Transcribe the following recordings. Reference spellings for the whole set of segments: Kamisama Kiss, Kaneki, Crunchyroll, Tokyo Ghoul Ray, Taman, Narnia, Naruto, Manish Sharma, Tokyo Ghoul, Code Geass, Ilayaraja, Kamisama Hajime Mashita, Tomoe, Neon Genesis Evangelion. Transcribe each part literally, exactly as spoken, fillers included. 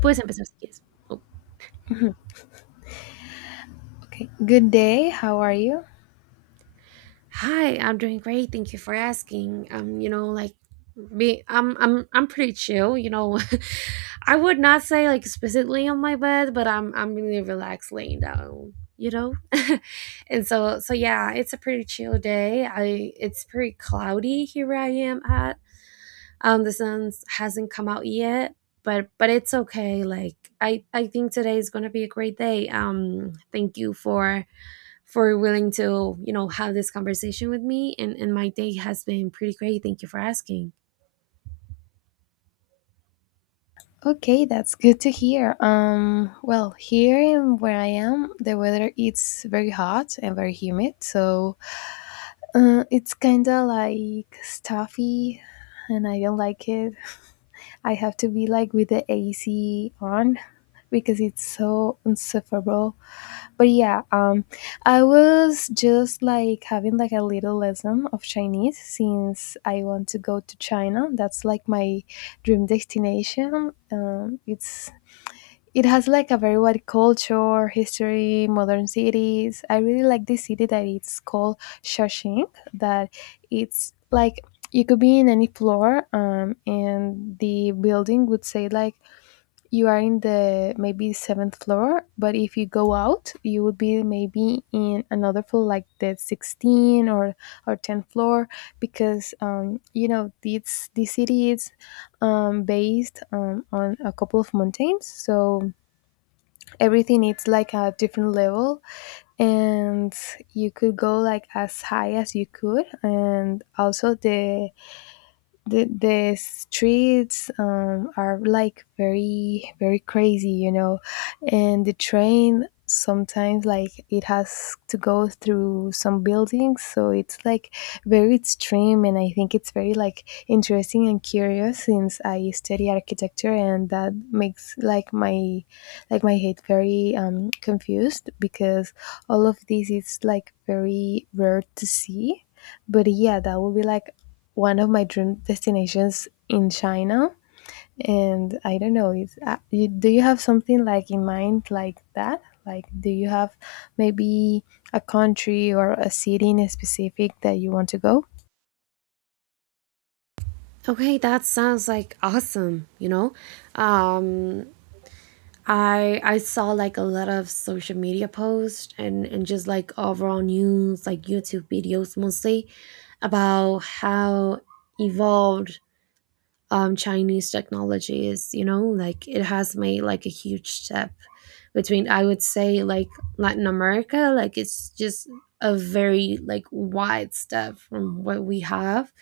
Puedes empezar si quieres. Oh. Okay. Good day. How are you? Hi, I'm doing great. Thank you for asking. Um, you know, like me, I'm I'm I'm pretty chill. You know, I would not say like specifically on my bed, but I'm I'm really relaxed laying down. You know, and so so yeah, it's a pretty chill day. I it's pretty cloudy here where I am at. Um, the sun hasn't come out yet, but but it's okay. Like I I think today is gonna be a great day. Um, thank you for for willing to you know have this conversation with me, and, and my day has been pretty great. Thank you for asking. Okay, that's good to hear. Um, well, here in where I am, the weather it's very hot and very humid, so uh, it's kind of like stuffy, and I don't like it. I have to be like with the A C on because it's so insufferable. But yeah, um I was just like having like a little lesson of Chinese since I want to go to China. That's like my dream destination um it's It has like a very wide culture, history, modern cities. I really like this city that it's called Shawshank, that it's like you could be in any floor um, and the building would say like you are in the maybe seventh floor, but if you go out, you would be maybe in another floor, like the sixteenth or or tenth floor, because um, you know, this this city is um, based um, on a couple of mountains, so everything is like a different level, and you could go like as high as you could, and also the the the streets um, are like very very crazy, you know. And the train sometimes like it has to go through some buildings, so it's like very extreme, and I think it's very like interesting and curious since I study architecture, and that makes like my like my head very um confused because all of this is like very rare to see. But yeah, that would be like one of my dream destinations in China. And I don't know, is uh, you, do you have something like in mind like that? Like, do you have maybe a country or a city in specific that you want to go? Okay, that sounds like awesome, you know. Um, i i saw like a lot of social media posts and and just like overall news, like YouTube videos mostly about how evolved um, Chinese technologies, you know, like it has made like a huge step between, I would say, like Latin America. Like it's just a very like wide step from what we have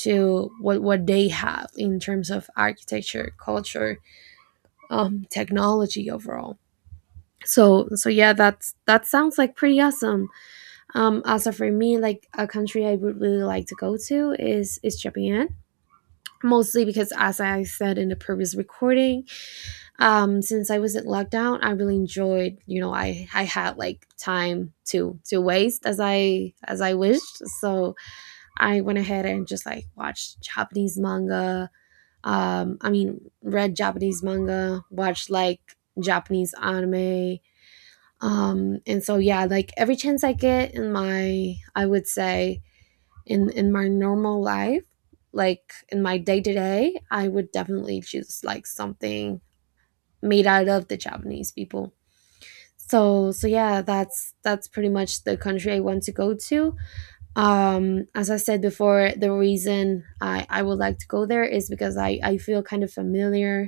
to what what they have in terms of architecture, culture, um, technology overall. So so yeah, that's, that sounds like pretty awesome. Um, also for me, like a country I would really like to go to is is Japan, mostly because, as I said in the previous recording. Um, since I was in lockdown, I really enjoyed, you know, I I had like time to to waste as I as I wished. So I went ahead and just like watched Japanese manga. Um, I mean, read Japanese manga, watched like Japanese anime. Um, and so yeah, like every chance I get in my, I would say, in in my normal life, like in my day to day, I would definitely choose like something made out of the Japanese people. So so yeah, that's that's pretty much the country I want to go to. Um, as I said before, the reason I, I would like to go there is because I, I feel kind of familiar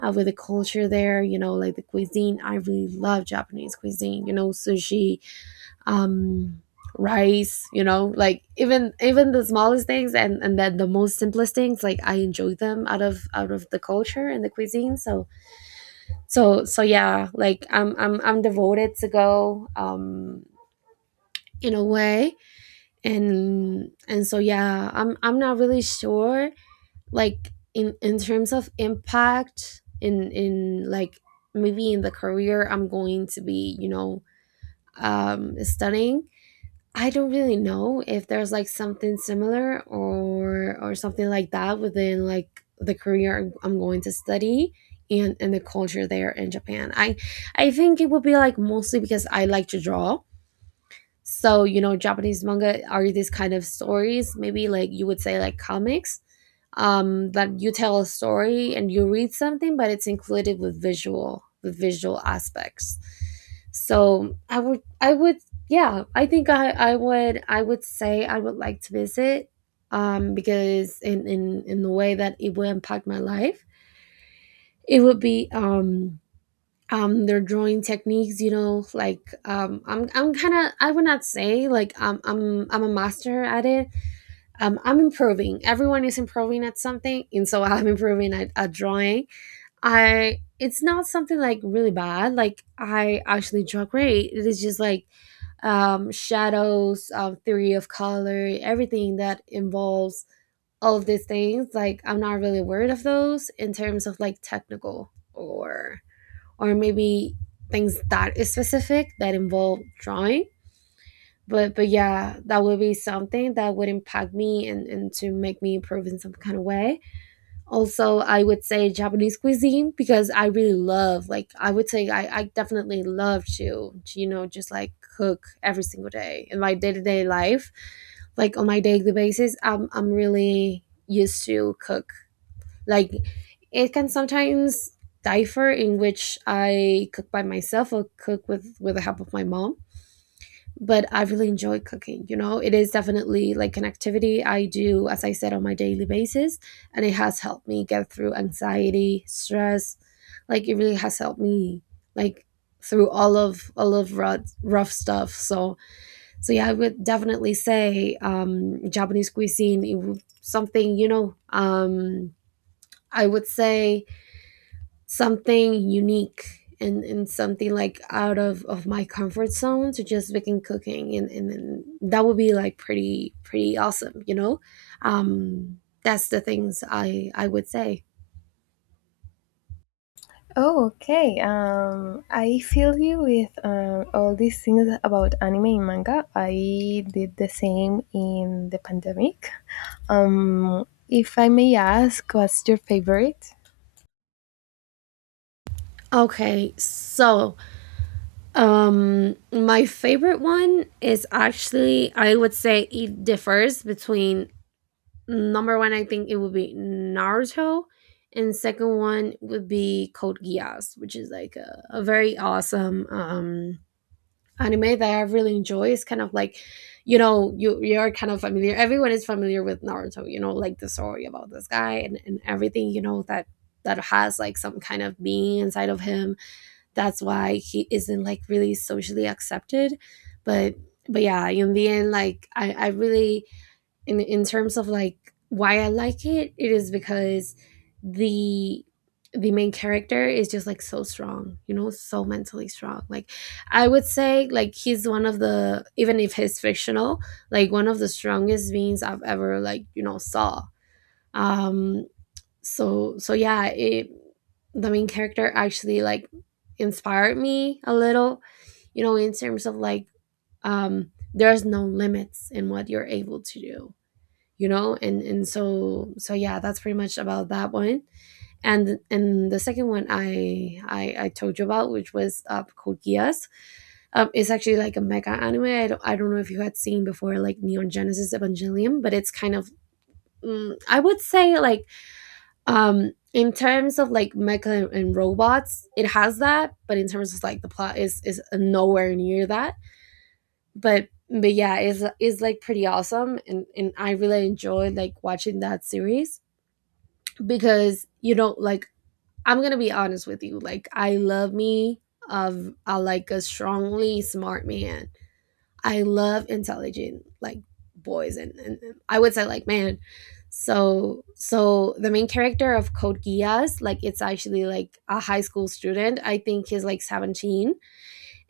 uh, with the culture there, you know, like the cuisine. I really love Japanese cuisine, you know, sushi, um, rice, you know, like even even the smallest things and, and then the most simplest things, like I enjoy them out of out of the culture and the cuisine. So so so yeah, like i'm i'm i'm devoted to go, um, in a way. And and so yeah, i'm i'm not really sure, like in in terms of impact in in like maybe in the career I'm going to be, you know, um, studying. I don't really know if there's like something similar or or something like that within like the career I'm I'm going to study and and the culture there in Japan. I I think it would be like mostly because I like to draw. So, you know, Japanese manga are these kind of stories, maybe like you would say like comics, um, that you tell a story and you read something, but it's included with visual with visual aspects. So I would I would yeah, I think I, I would I would say I would like to visit, um, because in, in in the way that it will impact my life, it would be um, um their drawing techniques, you know, like um, i'm i'm kind of, I would not say like um, i'm i'm a master at it. Um, I'm improving, everyone is improving at something, and so I'm improving at, at drawing. I It's not something like really bad, like I actually draw great. It is just like um, shadows, um, theory of color, everything that involves all of these things, like I'm not really worried of those in terms of like technical or or maybe things that is specific that involve drawing. But but yeah, that would be something that would impact me and, and to make me improve in some kind of way. Also, I would say Japanese cuisine because I really love, like I would say I, I definitely love to, to, you know, just like cook every single day in my day to day life. Like on my daily basis, I'm I'm really used to cook. Like it can sometimes differ in which I cook by myself or cook with with the help of my mom. But I really enjoy cooking. You know, it is definitely like an activity I do, as I said, on my daily basis, and it has helped me get through anxiety, stress. Like it really has helped me, like through all of all of rough, rough stuff. So so yeah, I would definitely say um, Japanese cuisine. It, would- something, you know. Um, I would say something unique and, and something like out of, of my comfort zone to just begin cooking, and, and, and that would be like pretty pretty awesome, you know. um that's the things i i would say. Oh, okay. Um, I feel you with uh, all these things about anime and manga. I did the same in the pandemic. Um, if I may ask, what's your favorite? Okay, so um, my favorite one is actually, I would say, it differs between number one, I think it would be Naruto, and second one would be Code Geass, which is like a, a very awesome um, anime that I really enjoy. Is kind of like, you know, you you're kind of familiar. Everyone is familiar with Naruto, you know, like the story about this guy and, and everything, you know, that that has like some kind of being inside of him. That's why he isn't like really socially accepted. But but yeah, in the end, like I, I really, in in terms of like why I like it, it is because the the main character is just like so strong, you know, so mentally strong. Like I would say like he's one of the, even if he's fictional, like one of the strongest beings I've ever like, you know, saw. Um, so so yeah, it the main character actually like inspired me a little, you know, in terms of like, um, there's no limits in what you're able to do, you know. And and so so yeah, that's pretty much about that one. And and the second one i i, I told you about, which was uh, Code Geass. Um, it's actually like a mecha anime. I don't, I don't know if you had seen before like Neon Genesis Evangelium, but it's kind of, mm, I would say like um, in terms of like mecha and, and robots, it has that, but in terms of like the plot is is nowhere near that. But but yeah, it's, it's like pretty awesome and and I really enjoyed like watching that series. Because, you know, like I'm gonna be honest with you, like I love me of, I like a strongly smart man. I love intelligent like boys, and, and and, I would say, like man. So so the main character of Code Geass, like it's actually like a high school student, I think he's like seventeen,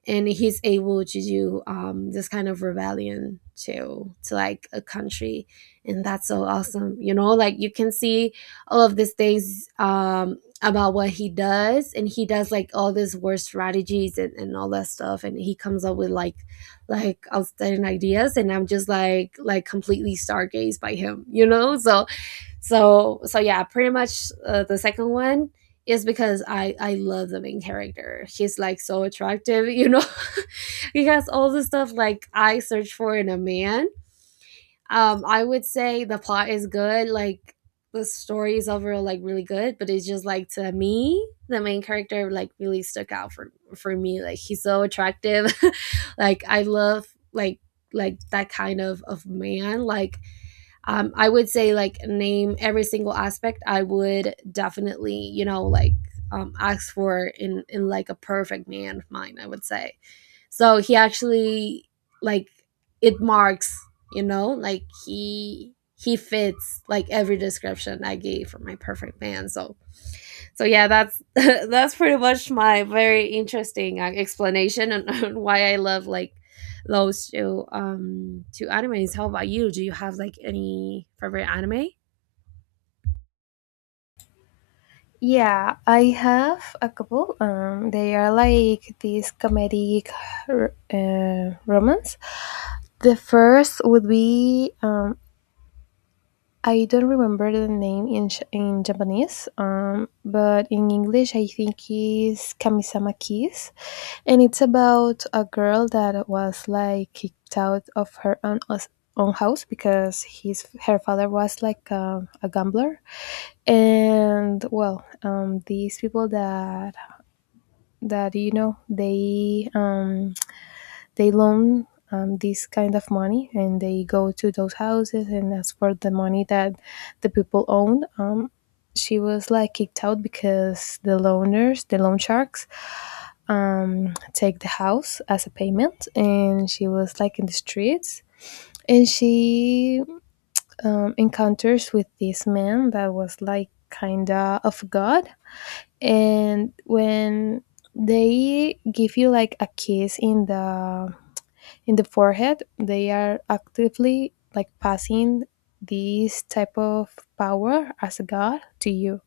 and he's able to do um, this kind of rebellion to to like a country, and that's so awesome, you know, like you can see all of these things um, about what he does, and he does like all these war strategies and, and all that stuff, and he comes up with like, like outstanding ideas, and I'm just like, like completely stargazed by him, you know. So so so yeah, pretty much uh, the second one is because I I love the main character. He's like so attractive, you know. He has all the stuff like I search for in a man. Um, I would say the plot is good. Like the story is overall like really good, but it's just like to me the main character like really stuck out for for me. Like he's so attractive. Like I love like, like that kind of of man. Like, um, I would say like name every single aspect. I would definitely, you know, like um, ask for in in like a perfect man of mine, I would say. So he actually, like, it marks, you know, like he he fits like every description I gave for my perfect man. So so yeah, that's that's pretty much my very interesting uh, explanation on, on why I love like laws to um, to animes. How about you? Do you have like any favorite anime? Yeah, I have a couple. Um, they are like these comedic r- uh, romance. The first would be um, I don't remember the name in Ch- in Japanese, um, but in English I think is Kamisama Kiss, and it's about a girl that was like kicked out of her own us- own house because his her father was like a, a gambler, and well, um, these people that that you know, they um, they loan um, this kind of money, and they go to those houses and ask for the money that the people own. Um, she was like kicked out because the loaners, the loan sharks, um, take the house as a payment, and she was like in the streets. And she um, encounters with this man that was like kind of of God, and when they give you like a kiss in the in the forehead, they are actively like passing this type of power as a god to you.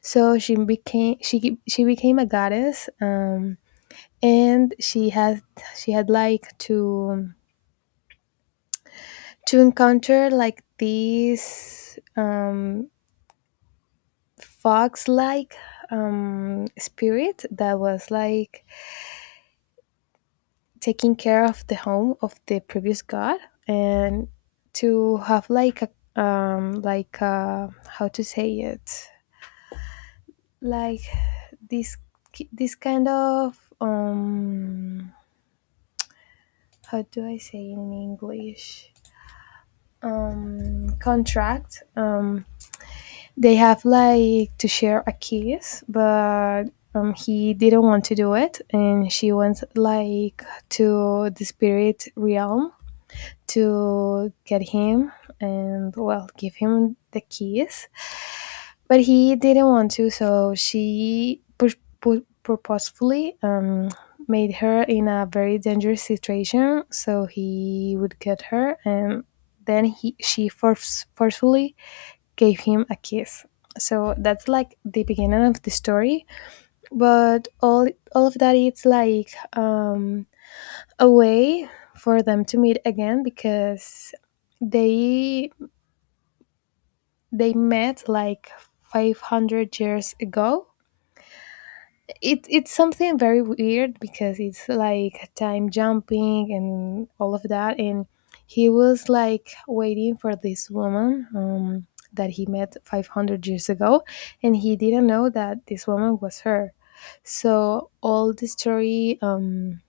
So she became she ge- she became a goddess, um and she had she had like to to encounter like this um fox like um spirit that was like taking care of the home of the previous god, and to have like a um like uh how to say it, like this ki- this kind of um how do I say in English, um contract, um they have like to share a kiss, but um, he didn't want to do it, and she went like to the spirit realm to get him, and well, give him the keys, but he didn't want to, so she pur- pur- purposefully um, made her in a very dangerous situation so he would get her, and then he she force, forcefully gave him a kiss. So that's like the beginning of the story, but all all of that it's like um a way for them to meet again, because they they met like five hundred years ago. It it's something very weird because it's like time jumping and all of that, and he was like waiting for this woman um that he met five hundred years ago, and he didn't know that this woman was her. So all the story um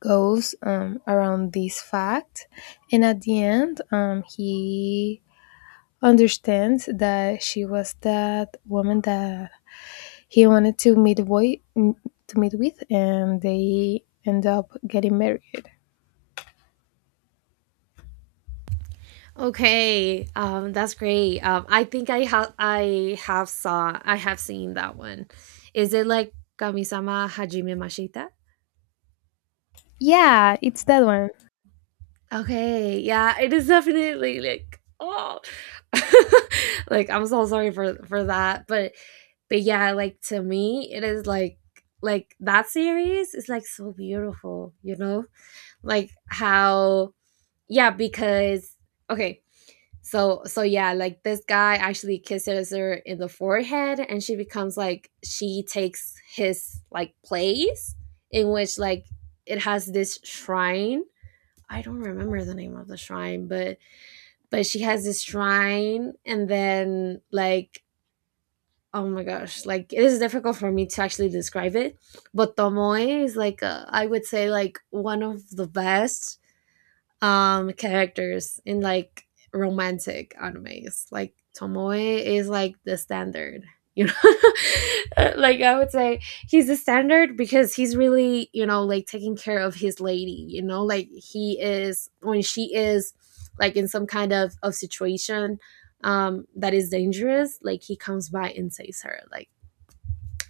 goes um, around this fact. And at the end, um, he understands that she was that woman that he wanted to meet boy to meet with, and they end up getting married. Okay, um, that's great. Um, I think I have I have saw I have seen that one. Is it like Kamisama Hajime Mashita? Yeah, it's that one. Okay, yeah, it is definitely like oh, like I'm so sorry for for that, but but yeah, like to me, it is like like that series is like so beautiful, you know Like how, yeah, because okay, so so yeah, like this guy actually kisses her in the forehead and she becomes like she takes his like place, in which like it has this shrine. I don't remember the name of the shrine, but but she has this shrine and then like oh my gosh, like it is difficult for me to actually describe it. But Tomoe is like uh, I would say like one of the best um characters in like romantic animes. Like Tomoe is like the standard. You know, like I would say he's the standard because he's really, you know, like taking care of his lady, you know, like he is when she is like in some kind of, of situation um that is dangerous, like he comes by and saves her. Like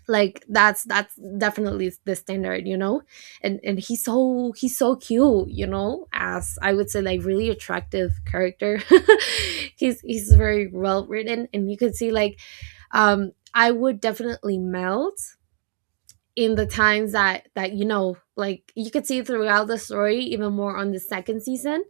like that's that's definitely the standard, you know. And and he's so he's so cute, you know, as I would say like really attractive character. he's he's very well written and you can see like um I would definitely melt in the times that that you know, like you could see throughout the story, even more on the second season,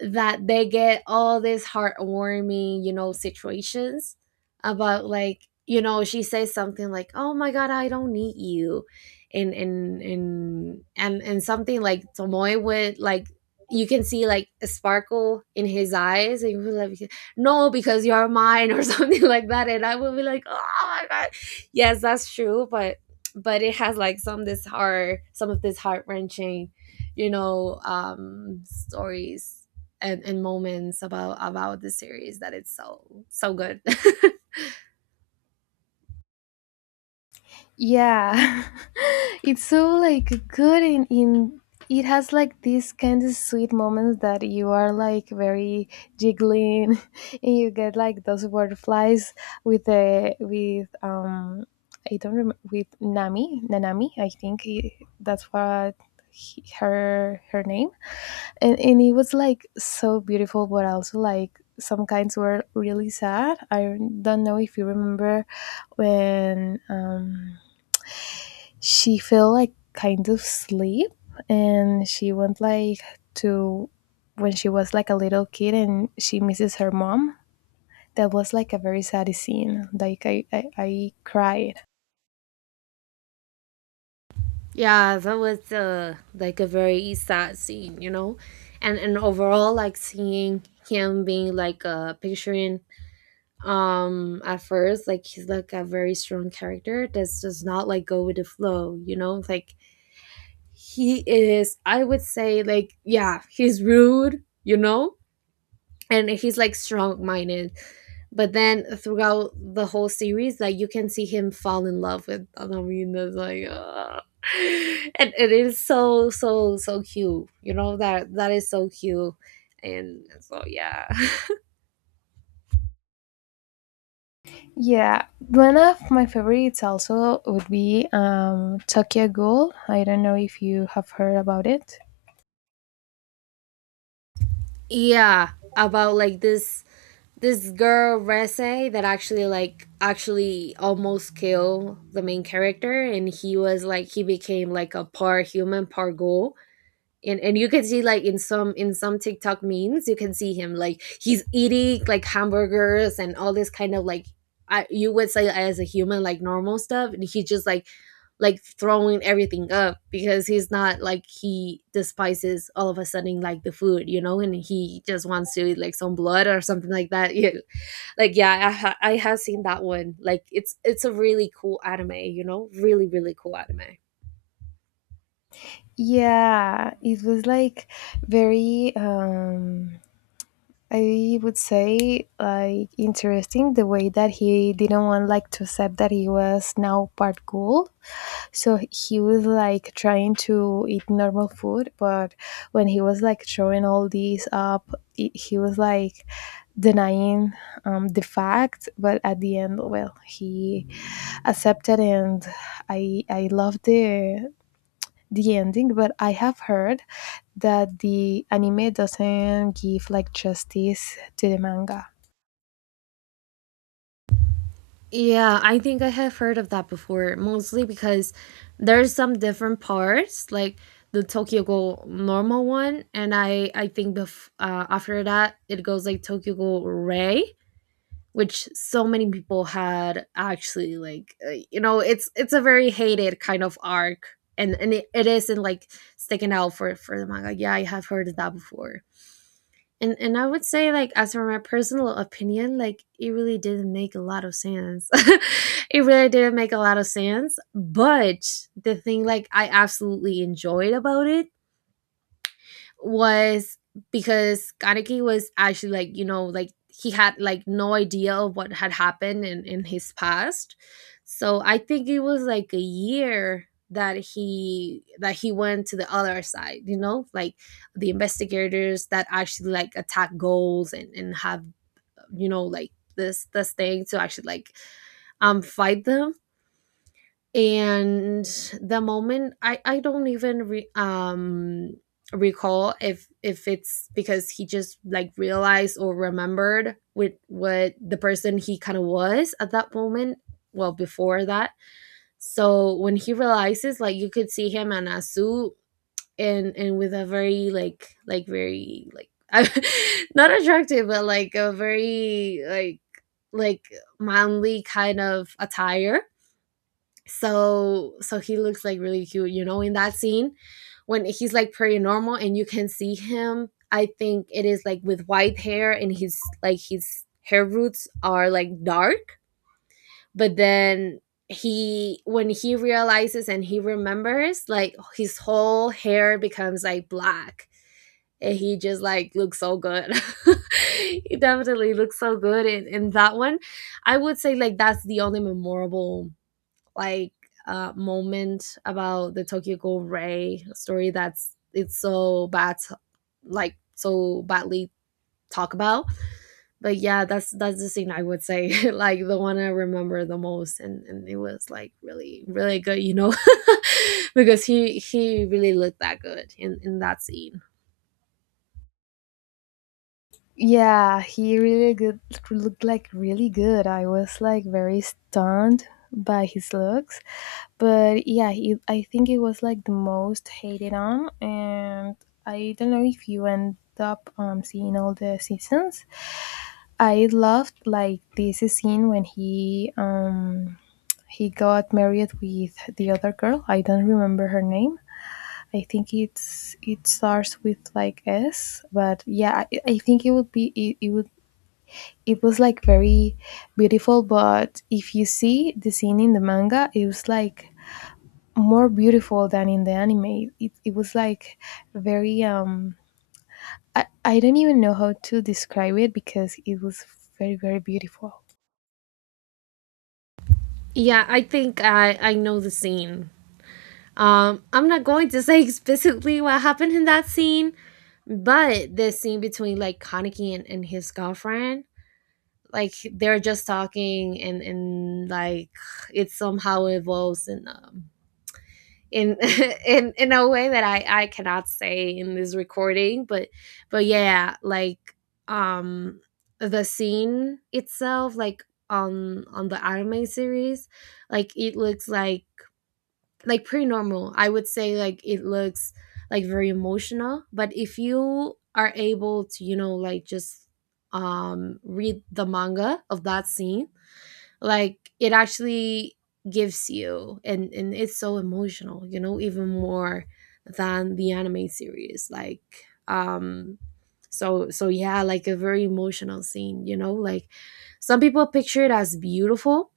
that they get all these heartwarming, you know, situations about like, you know, she says something like, "Oh my god, I don't need you." And and and and and something like Tomoe would, like, you can see like a sparkle in his eyes and he would like, no, because you're mine, or something like that, and I would be like, "Oh my god." Yes, that's true, but but it has like some this heart, some of this heart-wrenching, you know, um stories and, and moments about about the series, that it's so so good. Yeah. It's so like good in in it has like these kind of sweet moments that you are like very jiggling, and you get like those butterflies with the with um I don't remember, with Nami Nanami I think he, that's what he, her her name. and and it was like so beautiful, but also like some kinds were really sad. I don't know if you remember when um she fell like kind of sleep, and she went like to when she was like a little kid and she misses her mom. That was like a very sad scene, like i i, I cried. Yeah, that was uh, like a very sad scene, you know, and and overall, like seeing him being like uh, picturing um at first, like he's like a very strong character that does not like go with the flow, you know, like he is. I would say like, yeah, he's rude, you know, and he's like strong minded, but then throughout the whole series, like you can see him fall in love with Anamina, like ah. And it is so so so cute, you know, that that is so cute. And so yeah. Yeah, one of my favorites also would be um Tokyo Ghoul. I don't know if you have heard about it. Yeah, about like this this girl Rese that actually like actually almost kill the main character, and he was like he became like a part human, part ghoul. And and you can see like in some, in some TikTok memes, you can see him like he's eating like hamburgers and all this kind of like, I, you would say as a human, like normal stuff, and he's just like like throwing everything up because he's not like, he despises all of a sudden like the food, you know, and he just wants to eat like some blood or something like that. Yeah, like yeah, I ha- I have seen that one. Like it's it's a really cool anime, you know, really really cool anime. Yeah, it was like very um I would say like interesting the way that he didn't want like to accept that he was now part ghoul. So he was like trying to eat normal food, but when he was like throwing all these up, I he was like denying um, the fact. But at the end, well, he accepted, and I I love the the ending, but I have heard that the anime doesn't give like justice to the manga. Yeah, I think I have heard of that before, mostly because there's some different parts, like the Tokyo Ghoul normal one, and I I think bef- uh, after that it goes like Tokyo Ghoul Ray, which so many people had actually like uh, you know, it's it's a very hated kind of arc, and and it, it isn't like sticking out for for the manga. Yeah, I have heard of that before. And and I would say like, as for my personal opinion, like it really didn't make a lot of sense. It really didn't make a lot of sense. But the thing like I absolutely enjoyed about it was because Kaneki was actually like, you know, like he had like no idea of what had happened in, in his past. So I think it was like a year that he that he went to the other side, you know, like the investigators that actually like attack goals, and, and have, you know, like this this thing to actually like um fight them. And the moment I I don't even re- um recall if if it's because he just like realized or remembered with what the person he kind of was at that moment, well, before that. So when he realizes, like you could see him in a suit, and and with a very like like very like, not attractive, but like a very like like manly kind of attire. So so he looks like really cute, you know, in that scene, when he's like pretty normal, and you can see him, I think it is like with white hair and his like his hair roots are like dark, but then he, when he realizes and he remembers, like his whole hair becomes like black, and he just like looks so good. He definitely looks so good in, in that one. I would say like that's the only memorable like uh, moment about the Tokyo Ghoul Ray story, that's it's so bad, like so badly talk about. But yeah, that's that's the scene I would say like the one I remember the most, and and it was like really really good, you know, because he he really looked that good in in that scene. Yeah, he really good looked like really good. I was like very stunned by his looks, but yeah, he, I think it was like the most hated on, and I don't know if you end up um, seeing all the seasons. I loved like this scene when he um he got married with the other girl. I don't remember her name. I think it's it starts with like S, but yeah, I, I think it would be it, it would it was like very beautiful. But if you see the scene in the manga, it was like more beautiful than in the anime. It it was like very um I I don't even know how to describe it because it was very very beautiful. Yeah, I think I I know the scene. Um, I'm not going to say explicitly what happened in that scene, but the scene between like Kaneki and, and his girlfriend, like they're just talking, and and like it somehow evolves in um in in in a way that I I cannot say in this recording, but but yeah, like um the scene itself, like on on the anime series, like it looks like like pretty normal. I would say like it looks like very emotional, but if you are able to, you know, like just um read the manga of that scene, like it actually gives you, and and it's so emotional, you know, even more than the anime series. Like um so so yeah, like a very emotional scene, you know, like some people picture it as beautiful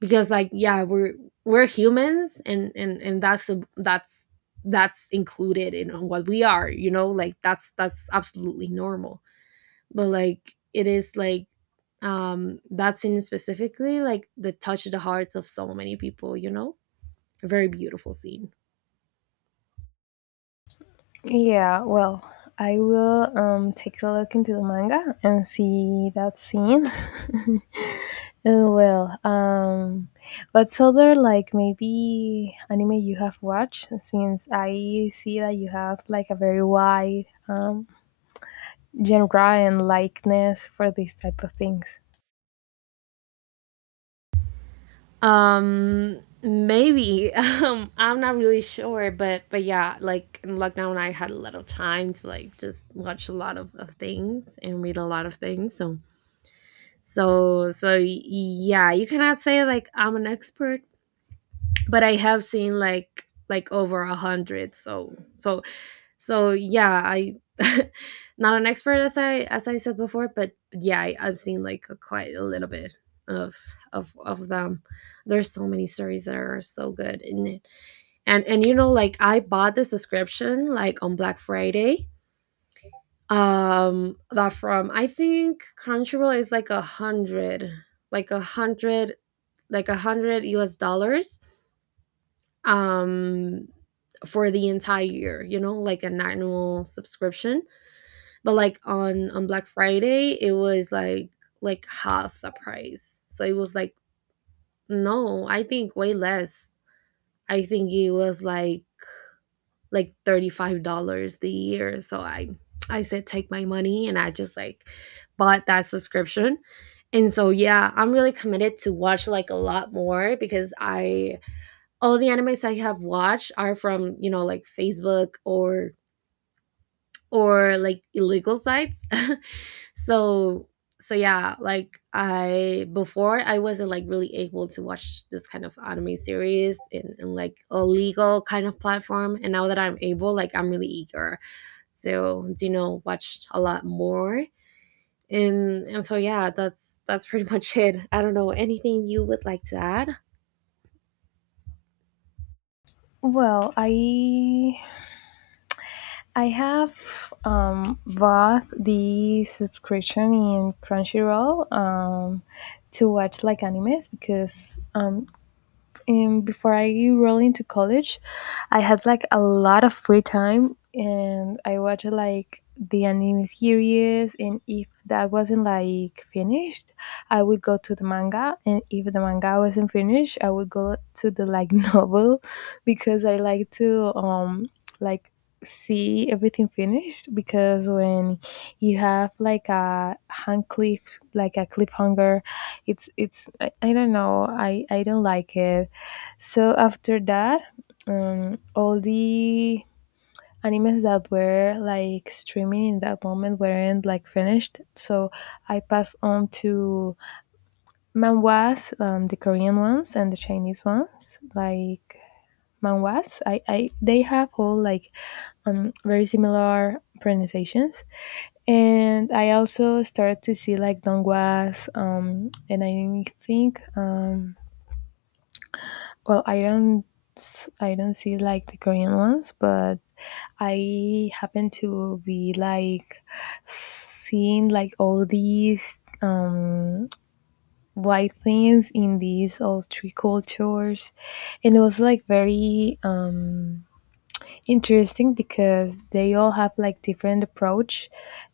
because like, yeah, we're we're humans, and and and that's a, that's that's included in what we are, you know, like that's that's absolutely normal, but like it is like um that scene specifically like the touch the hearts of so many people, you know, a very beautiful scene. Yeah, well, I will um, take a look into the manga and see that scene. And well, um, what's other like maybe anime you have watched? Since I see that you have like a very wide um, genre and likeness for these type of things. Um, maybe, um, I'm not really sure, but but yeah, like in lockdown I had a lot of time to like just watch a lot of, of things and read a lot of things. So, so so yeah, you cannot say like I'm an expert, but I have seen like like over a hundred. So, so so yeah, I not an expert, as I as I said before, but yeah, I, I've seen like a, quite a little bit of of of them. There's so many stories that are so good in it, and and you know, like I bought the subscription like on Black Friday. Um, that from I think Crunchyroll is like a hundred, like a hundred like a hundred U S dollars um for the entire year, you know, like an annual subscription. But like on on Black Friday, it was like like half the price. So it was like no, I think way less. I think it was like like thirty-five dollars the year. So I I said, take my money, and I just like bought that subscription. And so yeah, I'm really committed to watch like a lot more, because I, all the animes I have watched are from, you know, like Facebook or or like illegal sites. So, so yeah, like I, before I wasn't like really able to watch this kind of anime series in, in like a legal kind of platform, and now that I'm able, like I'm really eager to, you know, watch a lot more. And and so yeah, that's that's pretty much it. I don't know anything you would like to add. Well, I I have um, bought the subscription in Crunchyroll um, to watch like animes because um, um, before I roll into college, I had like a lot of free time and I watched like the anime series. And if that wasn't like finished, I would go to the manga. And if the manga wasn't finished, I would go to the like novel because I like to um like see everything finished, because when you have like a hand cliff like a cliffhanger, it's it's I, I don't know, I I don't like it. So after that, um, all the animes that were like streaming in that moment weren't like finished. So I passed on to manhwas, um, the Korean ones and the Chinese ones. Like manhwas, I, I they have all like um very similar pronunciations. And I also started to see like dongwas, um, and I think um, well, I don't s- I don't see like the Korean ones, but I happen to be like seeing like all these um, white things in these all three cultures, and it was like very um, interesting because they all have like different approach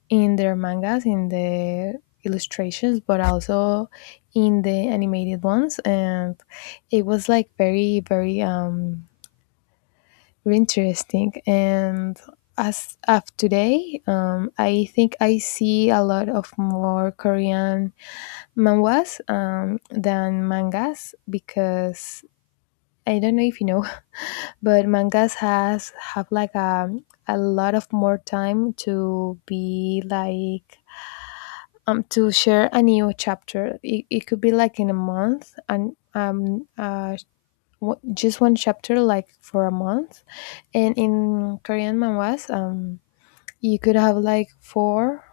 in their mangas, in the illustrations, but also in the animated ones, and it was like very very um, interesting. And as of today, um, I think I see a lot of more Korean manhwas um, than mangas, because I don't know if you know, but mangas has have like a a lot of more time to be like um to share a new chapter. It, it could be like in a month, and um a w- just one chapter like for a month. And in Korean manhwas, um, you could have like four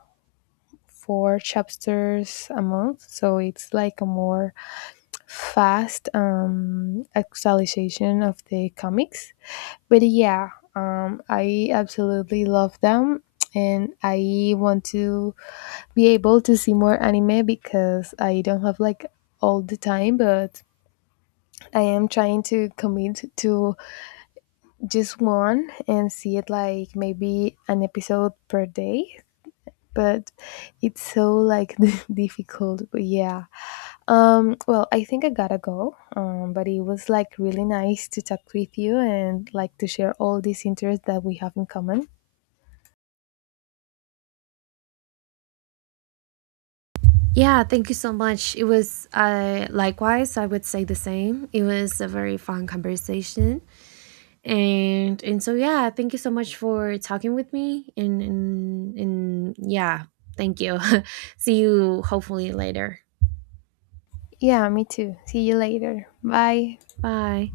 four chapters a month, so it's like a more fast um, actualization of the comics. But yeah, um, I absolutely love them, and I want to be able to see more anime because I don't have like all the time, but I am trying to commit to just one and see it like maybe an episode per day. But it's so like difficult. But yeah, um well, I think I gotta go. Um but it was like really nice to talk with you and like to share all these interests that we have in common. Yeah, thank you so much. It was uh, likewise, I would say the same. It was a very fun conversation. And and so yeah, thank you so much for talking with me and and, and yeah, thank you. See you hopefully later. Yeah, me too. See you later. Bye. Bye.